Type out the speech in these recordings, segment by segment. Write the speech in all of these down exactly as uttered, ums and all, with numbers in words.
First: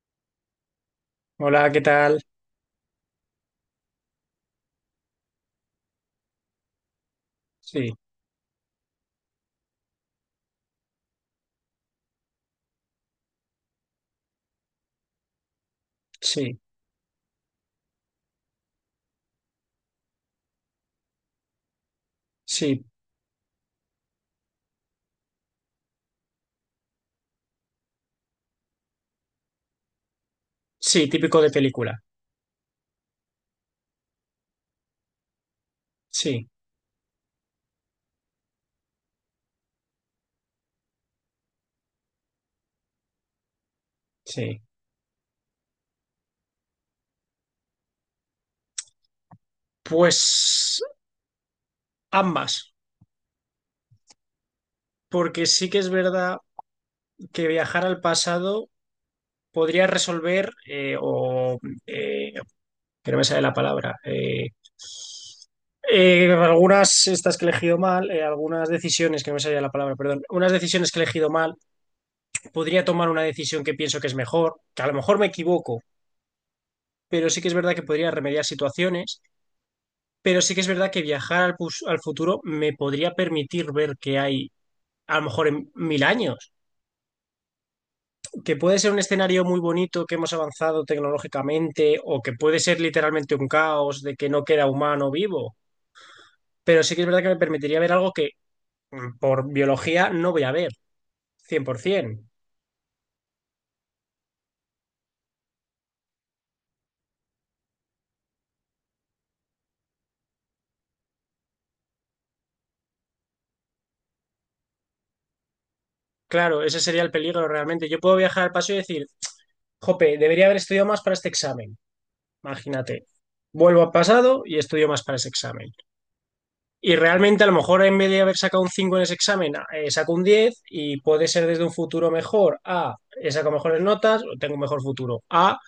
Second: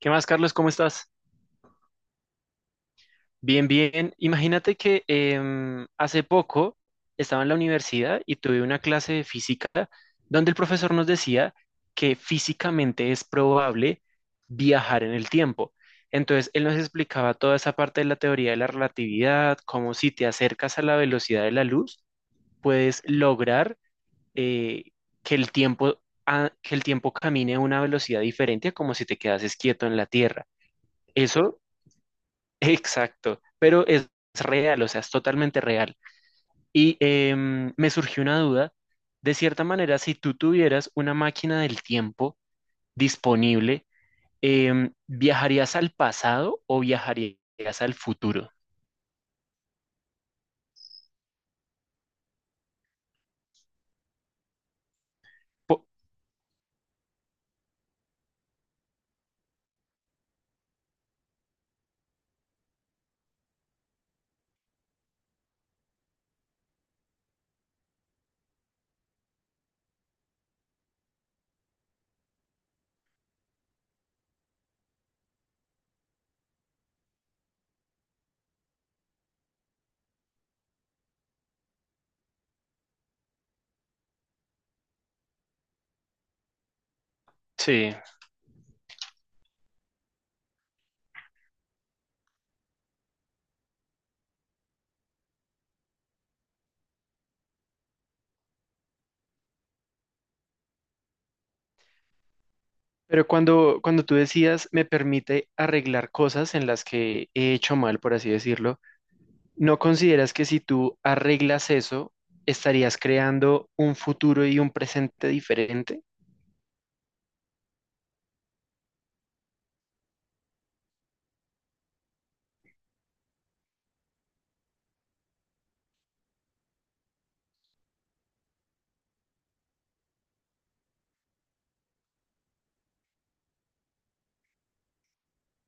¿Qué más, Carlos? ¿Cómo estás? Hola, ¿qué tal? Bien, bien. Imagínate que em, hace poco estaba en la Sí, universidad y tuve una clase de física donde el profesor nos decía que físicamente es probable viajar en el tiempo. Entonces, sí, él nos explicaba toda esa parte de la teoría de la relatividad, cómo si te acercas a la velocidad de la luz, sí, puedes lograr eh, que el tiempo, a- que el tiempo camine a una velocidad diferente a como si te quedases quieto en la Tierra. sí, típico de Eso película. Exacto, pero es real, o sea, es totalmente real. Sí, Y em, me surgió una duda, de cierta manera, si tú tuvieras una máquina del tiempo disponible, sí. em, ¿viajarías al pasado o viajarías al futuro? Pues ambas, porque sí que Po- es verdad que viajar al pasado podría resolver eh, o eh, que no me sale la palabra. Eh, eh, algunas, estas que he elegido mal, eh, algunas decisiones, que no me salía la palabra, perdón, unas decisiones que he elegido mal, podría tomar una decisión que pienso que es mejor, que a lo mejor me equivoco, pero sí que es verdad que podría remediar situaciones. Pero sí que es verdad que viajar al, pus- al futuro me podría permitir ver qué hay a lo mejor en mil años, sí, que puede ser un escenario muy bonito, que hemos avanzado tecnológicamente, o que puede ser literalmente un caos de que no queda humano vivo. Pero sí que es verdad que me permitiría ver algo que mm, por biología no voy a ver, cien por ciento. pero cuando, cuando tú decías, me permite arreglar cosas en las que he hecho mal, por así decirlo, ¿no consideras que si tú arreglas eso, estarías creando un futuro y un presente diferente? Claro, ese sería el peligro realmente. Yo puedo viajar al pasado y decir, jope, debería haber estudiado más para este examen. Imagínate, vuelvo al pasado y estudio más para ese examen. Y realmente a lo mejor en vez de haber sacado un cinco en ese examen, eh, saco un diez y puede ser desde un futuro mejor a he sacado mejores notas, o tengo un mejor futuro, a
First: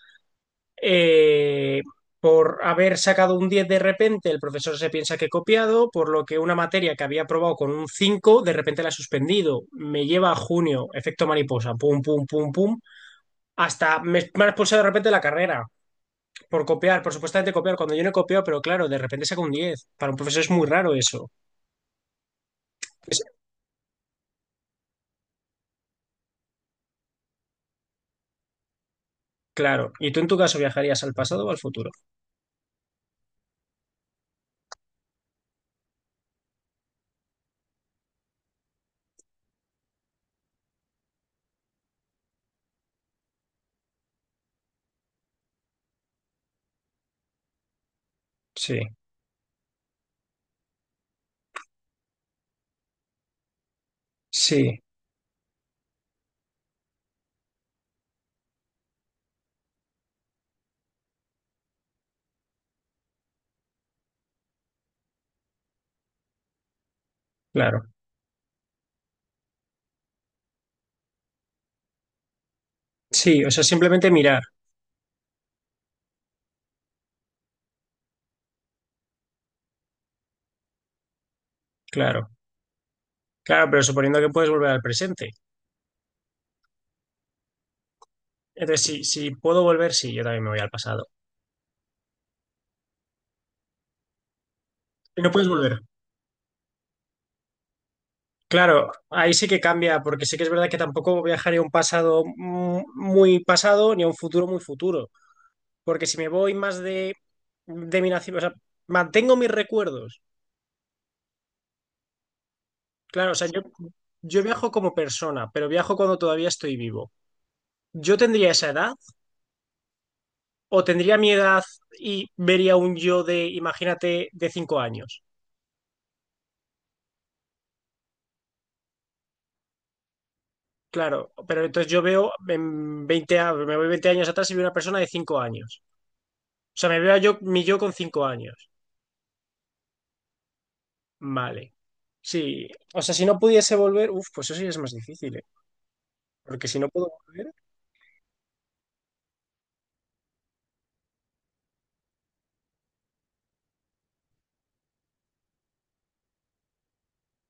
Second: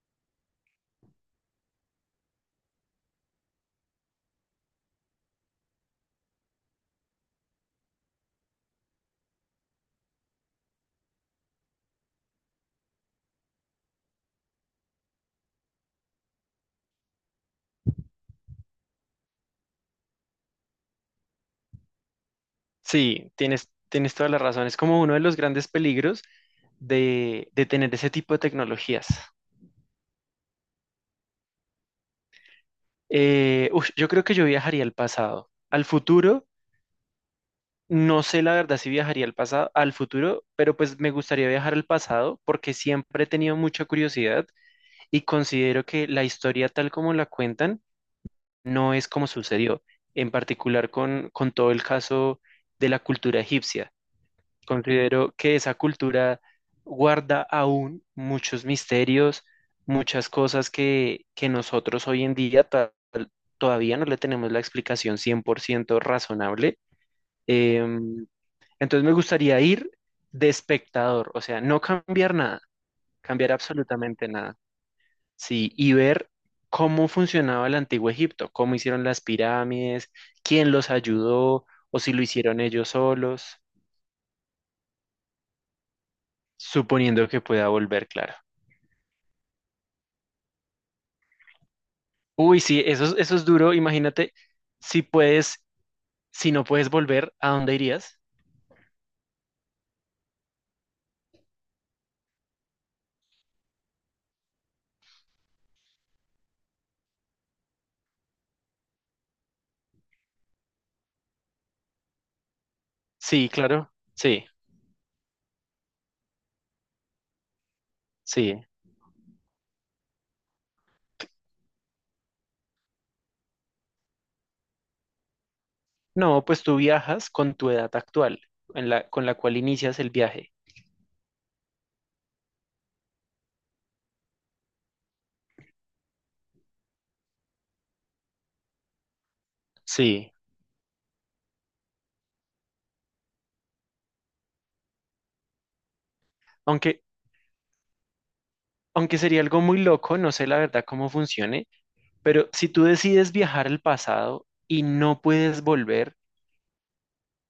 eh, por haber sacado un diez de repente el profesor se piensa que he copiado, por lo que una materia que había aprobado con un cinco de repente la he suspendido, me lleva a junio, efecto mariposa, pum, pum, pum, pum, hasta me, me han expulsado de repente de la carrera por copiar, por supuestamente copiar, cuando yo no he copiado, pero claro, de repente saco un diez. Para un profesor es muy raro eso. Sí, tienes, tienes toda la razón. Es como uno de los grandes peligros de, de tener ese tipo de tecnologías. Claro. ¿Y tú en tu caso viajarías al pasado o al futuro? Eh, ush, yo creo que yo viajaría al pasado. Al futuro, no sé la verdad si viajaría al pasado, al futuro, pero pues me gustaría viajar al pasado porque siempre he tenido mucha curiosidad y considero que la historia tal como la cuentan Sí, no es como sucedió, en particular con, con todo el caso de la cultura egipcia. sí, Considero que esa cultura guarda aún muchos misterios, muchas cosas que, que nosotros hoy en día ta- todavía no le tenemos la explicación cien por ciento razonable. claro. Em, entonces me gustaría ir de espectador, o sea, no cambiar nada, Sí, o cambiar sea, simplemente absolutamente mirar, nada, sí, y ver cómo funcionaba el antiguo Egipto, cómo hicieron las pirámides, quién los ayudó o si lo claro. hicieron ellos solos, Claro, pero suponiendo que puedes volver al presente. suponiendo que pueda volver, claro. Entonces, si, si puedo volver, sí, yo también me voy al pasado. Uy, sí, eso, es- eso es duro. Imagínate si Y no puedes puedes, volver. si no puedes volver, ¿a dónde irías? Claro, ahí sí que cambia, porque sí que es verdad que tampoco viajaría a un pasado mu- muy pasado ni a un futuro muy futuro. Porque si me voy más de, de mi nacimiento, o sea, mantengo mis recuerdos. Claro, o sea, Sí, yo, claro. yo Sí, viajo como persona, pero viajo cuando todavía estoy vivo. Yo tendría sí. esa edad o tendría mi edad y vería un yo de, imagínate, de cinco años. No, pues tú viajas con tu edad actual, en la, con la cual inicias el viaje. Claro, pero entonces yo veo en veinte a- me voy veinte años atrás y veo una persona de cinco años. O sea, me veo yo, mi yo con cinco años. Sí. Vale. Sí, o sea, si no pudiese volver, uff, pues eso sí es más difícil, ¿eh? Porque si no Aunque, puedo volver, aunque sería algo muy loco, no sé la verdad cómo funcione, pero si tú decides viajar al pasado y no puedes volver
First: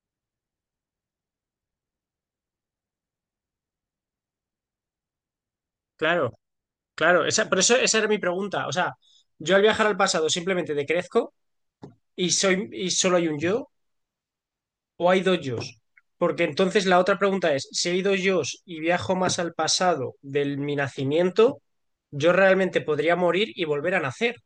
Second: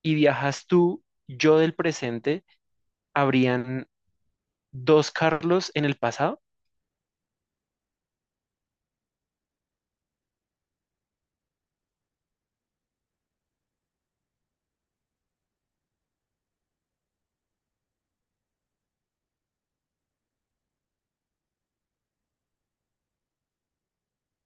y viajas tú, yo del presente, ¿habrían dos Carlos en el claro, pasado? claro, esa, por eso esa era mi pregunta. O sea, yo al viajar al pasado simplemente decrezco y soy y solo hay un yo, ¿o hay dos yos? Porque entonces la otra pregunta es, si hay dos yos y viajo más al pasado de mi nacimiento, yo realmente podría morir y volver a nacer.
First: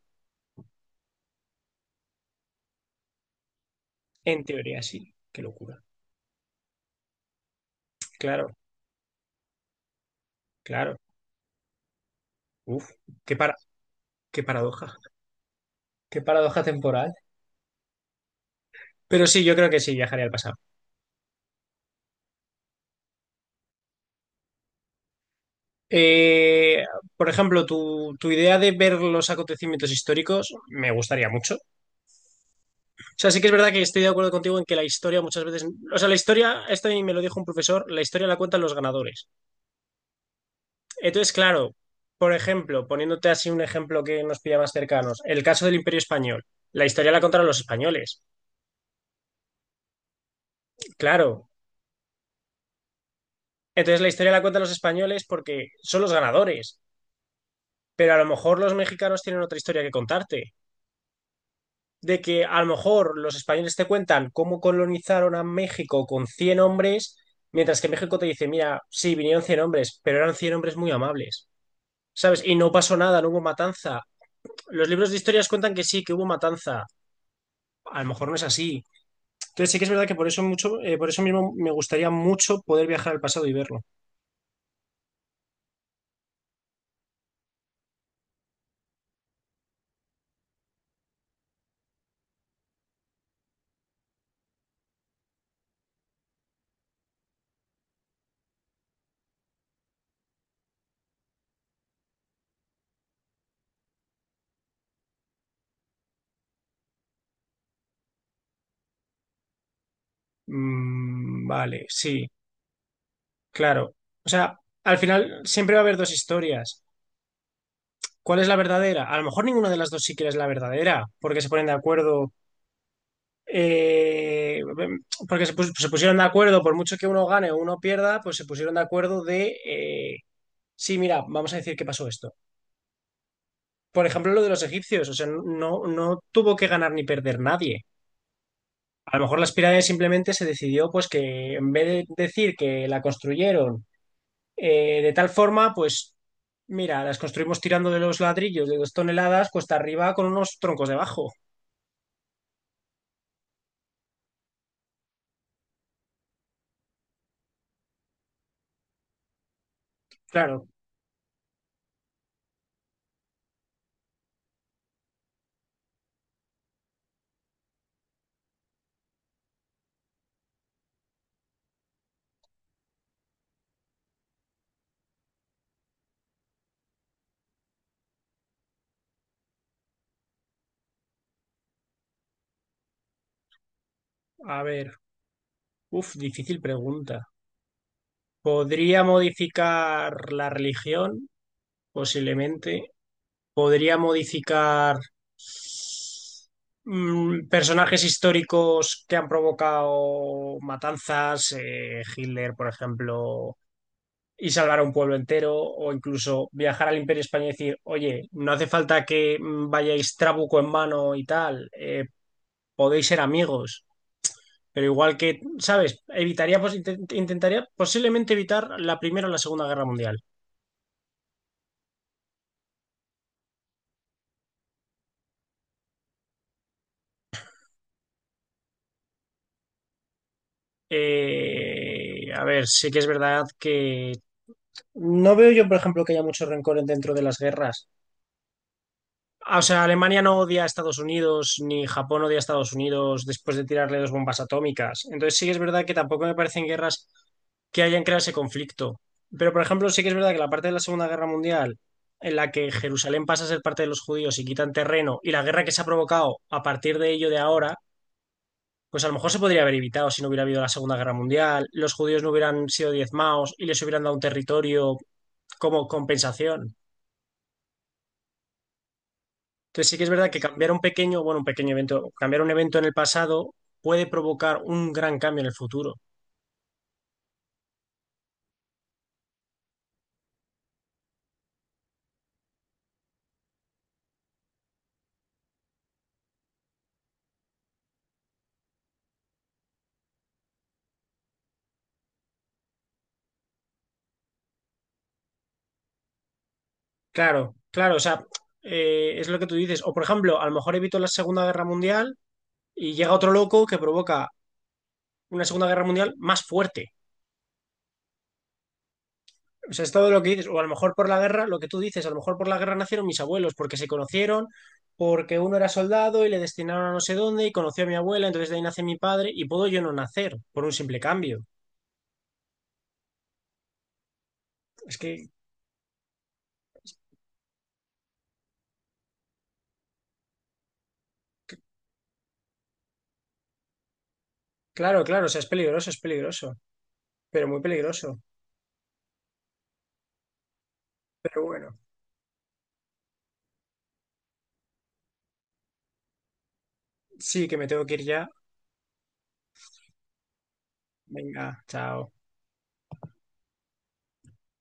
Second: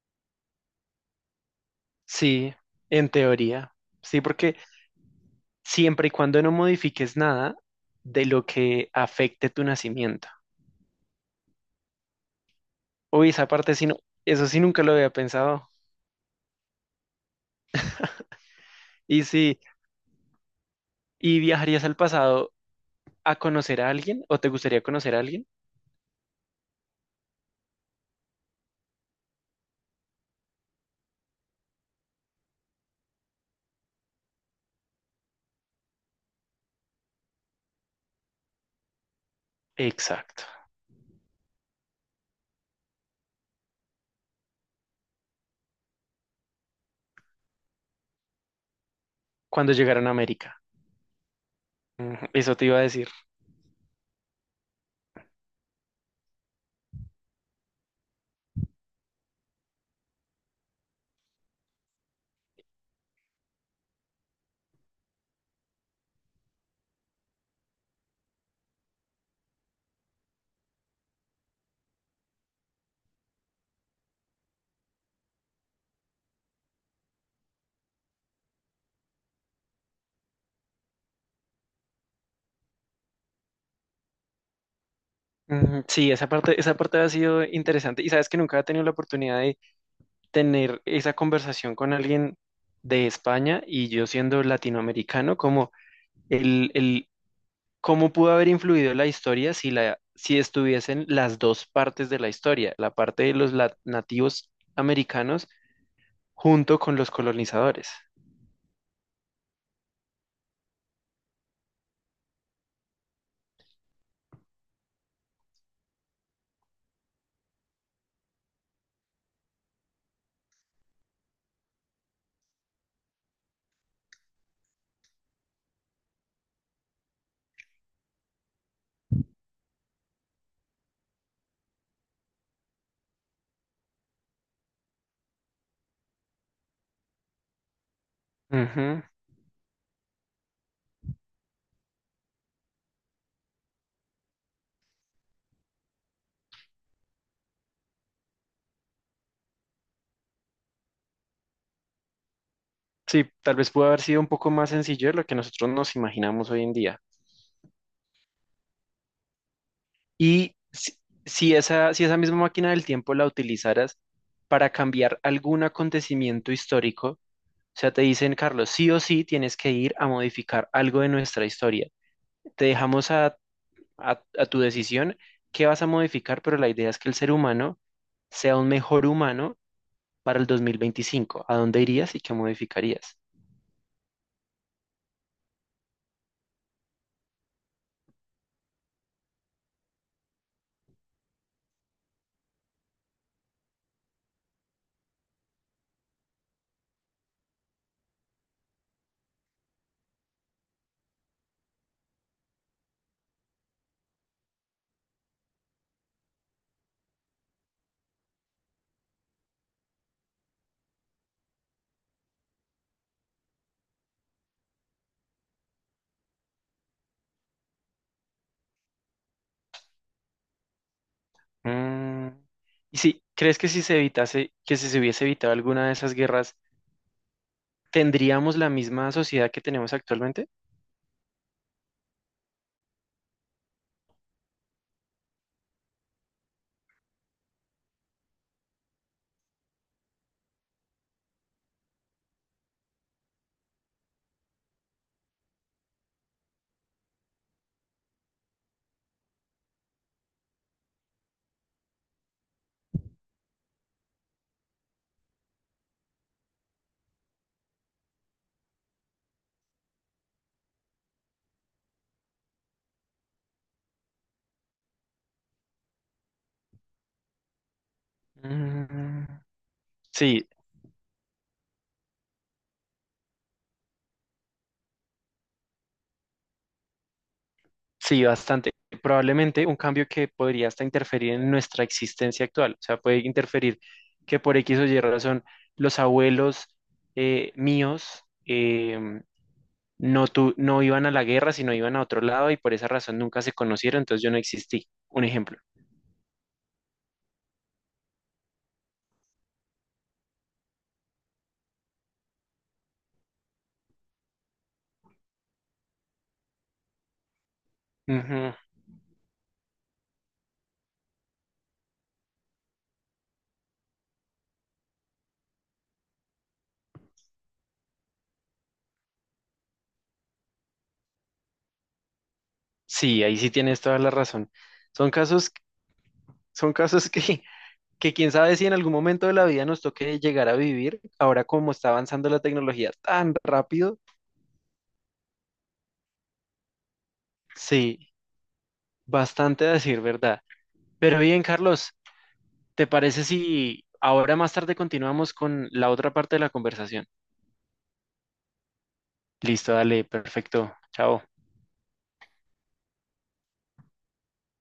Sí, en teoría. Sí, En porque teoría, sí. Qué locura. siempre y cuando no modifiques nada de lo Claro, que afecte tu nacimiento. claro. Uf, Uy, qué, esa para, parte sí, no, qué eso sí nunca lo paradoja. había pensado. Qué paradoja temporal. Y Pero sí, yo si, creo que sí, viajaría al pasado. ¿y viajarías al pasado a conocer a alguien o te gustaría conocer a alguien? Eh, por ejemplo, tu, tu idea de ver los acontecimientos históricos me gustaría mucho. O sea, sí que es verdad que estoy de acuerdo contigo en que la historia muchas veces... O sea, la historia, esto a mí me lo dijo un profesor, la historia la cuentan los ganadores. Exacto, Entonces, claro, por ejemplo, poniéndote así un ejemplo que nos pilla más cercanos, el caso del Imperio Español. La historia la contaron los españoles, cuando llegaron a América. claro. Ujú, eso te iba a decir. Entonces la historia la cuentan los españoles porque son los ganadores, pero a lo mejor los mexicanos tienen otra historia que contarte. De que a lo mejor los españoles te cuentan cómo colonizaron a México con cien hombres, mientras que México te dice, mira, sí, vinieron cien hombres, pero eran cien hombres muy amables, ¿sabes? Y no pasó nada, no hubo matanza. Los libros de historias cuentan que sí, que hubo matanza. A lo mejor no es así. Entonces sí que es verdad que por eso mucho, eh, por eso mismo me gustaría mucho poder viajar al pasado y verlo. Ujú, sí, esa parte, esa parte ha sido interesante. Y sabes que nunca he tenido la oportunidad de tener esa conversación con alguien de España y yo siendo latinoamericano, como el, el ¿cómo pudo haber influido la historia si, la, si estuviesen las dos partes de la historia, la parte de los lat- nativos americanos junto con los colonizadores? Mm, vale, sí, claro. O sea, al final siempre va a haber dos historias. ¿Cuál es la verdadera? A lo mejor ninguna de las dos siquiera es la verdadera, porque se ponen de acuerdo, eh, porque se, pus- se pusieron de acuerdo, por mucho que uno gane o uno pierda, pues se pusieron de acuerdo de, eh, sí, mira, vamos a decir qué pasó esto. Por ejemplo, lo de los egipcios, o sea, no, no tuvo que ganar ni perder nadie. Ujú. A lo mejor las pirámides simplemente se decidió pues que en vez de decir que la construyeron eh, de tal forma, pues mira, las construimos tirando de los ladrillos de dos toneladas cuesta arriba con unos troncos debajo. Sí, tal vez pudo haber sido un poco más sencillo de lo que nosotros nos imaginamos hoy en día. Y Claro, si, si esa, si esa misma máquina del tiempo la utilizaras para cambiar algún acontecimiento histórico, o sea, te dicen, Carlos, sí o sí tienes que ir a modificar algo de nuestra historia. Te dejamos a a, a tu decisión qué vas a modificar, pero la idea es que el ser humano sea un mejor humano para el dos mil veinticinco. ¿A dónde irías y qué modificarías? a ver, uf, difícil pregunta. ¿Podría modificar la religión? Posiblemente. ¿Podría modificar mm, personajes históricos que han provocado matanzas? Eh, Hitler, por ejemplo, y salvar a un pueblo entero, o incluso viajar al Imperio Español y decir, oye, no hace falta que mm, vayáis trabuco en mano y tal, eh, podéis ser amigos, pero igual que, ¿sabes? Evitaría, pues, intent- intentaría posiblemente evitar la Primera o la Segunda Guerra Mundial. Mm, y si crees que si se evitase, que si se hubiese evitado alguna de esas guerras, ¿tendríamos la misma sociedad que tenemos actualmente? Eh, a ver, sí que es verdad que no veo yo, por ejemplo, que haya mucho rencor dentro de las guerras. Ah, O sea, Alemania no odia a Estados Unidos, ni Japón odia a Estados Unidos después de tirarle dos bombas atómicas. Entonces sí que es verdad que tampoco me parecen guerras que hayan creado ese conflicto. Pero, por ejemplo, sí que es verdad que la parte de la Segunda Guerra Mundial, en la que Jerusalén pasa a ser parte de los judíos y quitan terreno, y la guerra que se ha provocado a partir de ello de ahora, pues a lo mejor se podría haber evitado si no hubiera habido la Segunda Guerra Mundial, los judíos no hubieran sido diezmados y les hubieran dado un territorio como compensación. Mm, Entonces sí que es verdad que sí, cambiar un pequeño, bueno, un pequeño evento, cambiar un evento en el pasado puede provocar un gran cambio en el futuro. sí, bastante. Probablemente un cambio que podría hasta interferir en nuestra existencia actual. O sea, puede interferir que por X o Y razón los abuelos eh, míos em, no, tu- no iban a la guerra, sino iban a otro lado y por esa razón nunca se conocieron, entonces yo no existí. Un ejemplo. Claro, claro, o sea, eh, es lo que tú dices. O por ejemplo, a lo mejor evito la Segunda Guerra Mundial y llega otro loco que provoca una Segunda Guerra Mundial más fuerte. Ujú. O sea, es todo lo que dices. O a lo mejor por la guerra, lo que tú dices, a lo mejor por la guerra nacieron mis abuelos porque se conocieron, porque uno era soldado y le destinaron a no sé dónde y conoció a mi abuela, entonces de ahí nace mi padre y puedo yo no nacer por un simple cambio. Sí, ahí sí tienes toda la razón. Es Son que, casos, son casos que, que quién sabe si en algún momento de la vida nos toque llegar a vivir. Ahora como está avanzando la tecnología tan rápido, claro, claro, o sea, es peligroso, es peligroso, pero muy sí. peligroso. Bastante a decir verdad. Pero bien, Pero bueno, Carlos, ¿te parece si ahora más tarde continuamos con la otra parte de la conversación? sí, que me tengo que ir ya. Listo, dale, perfecto. Chao. Venga, chao.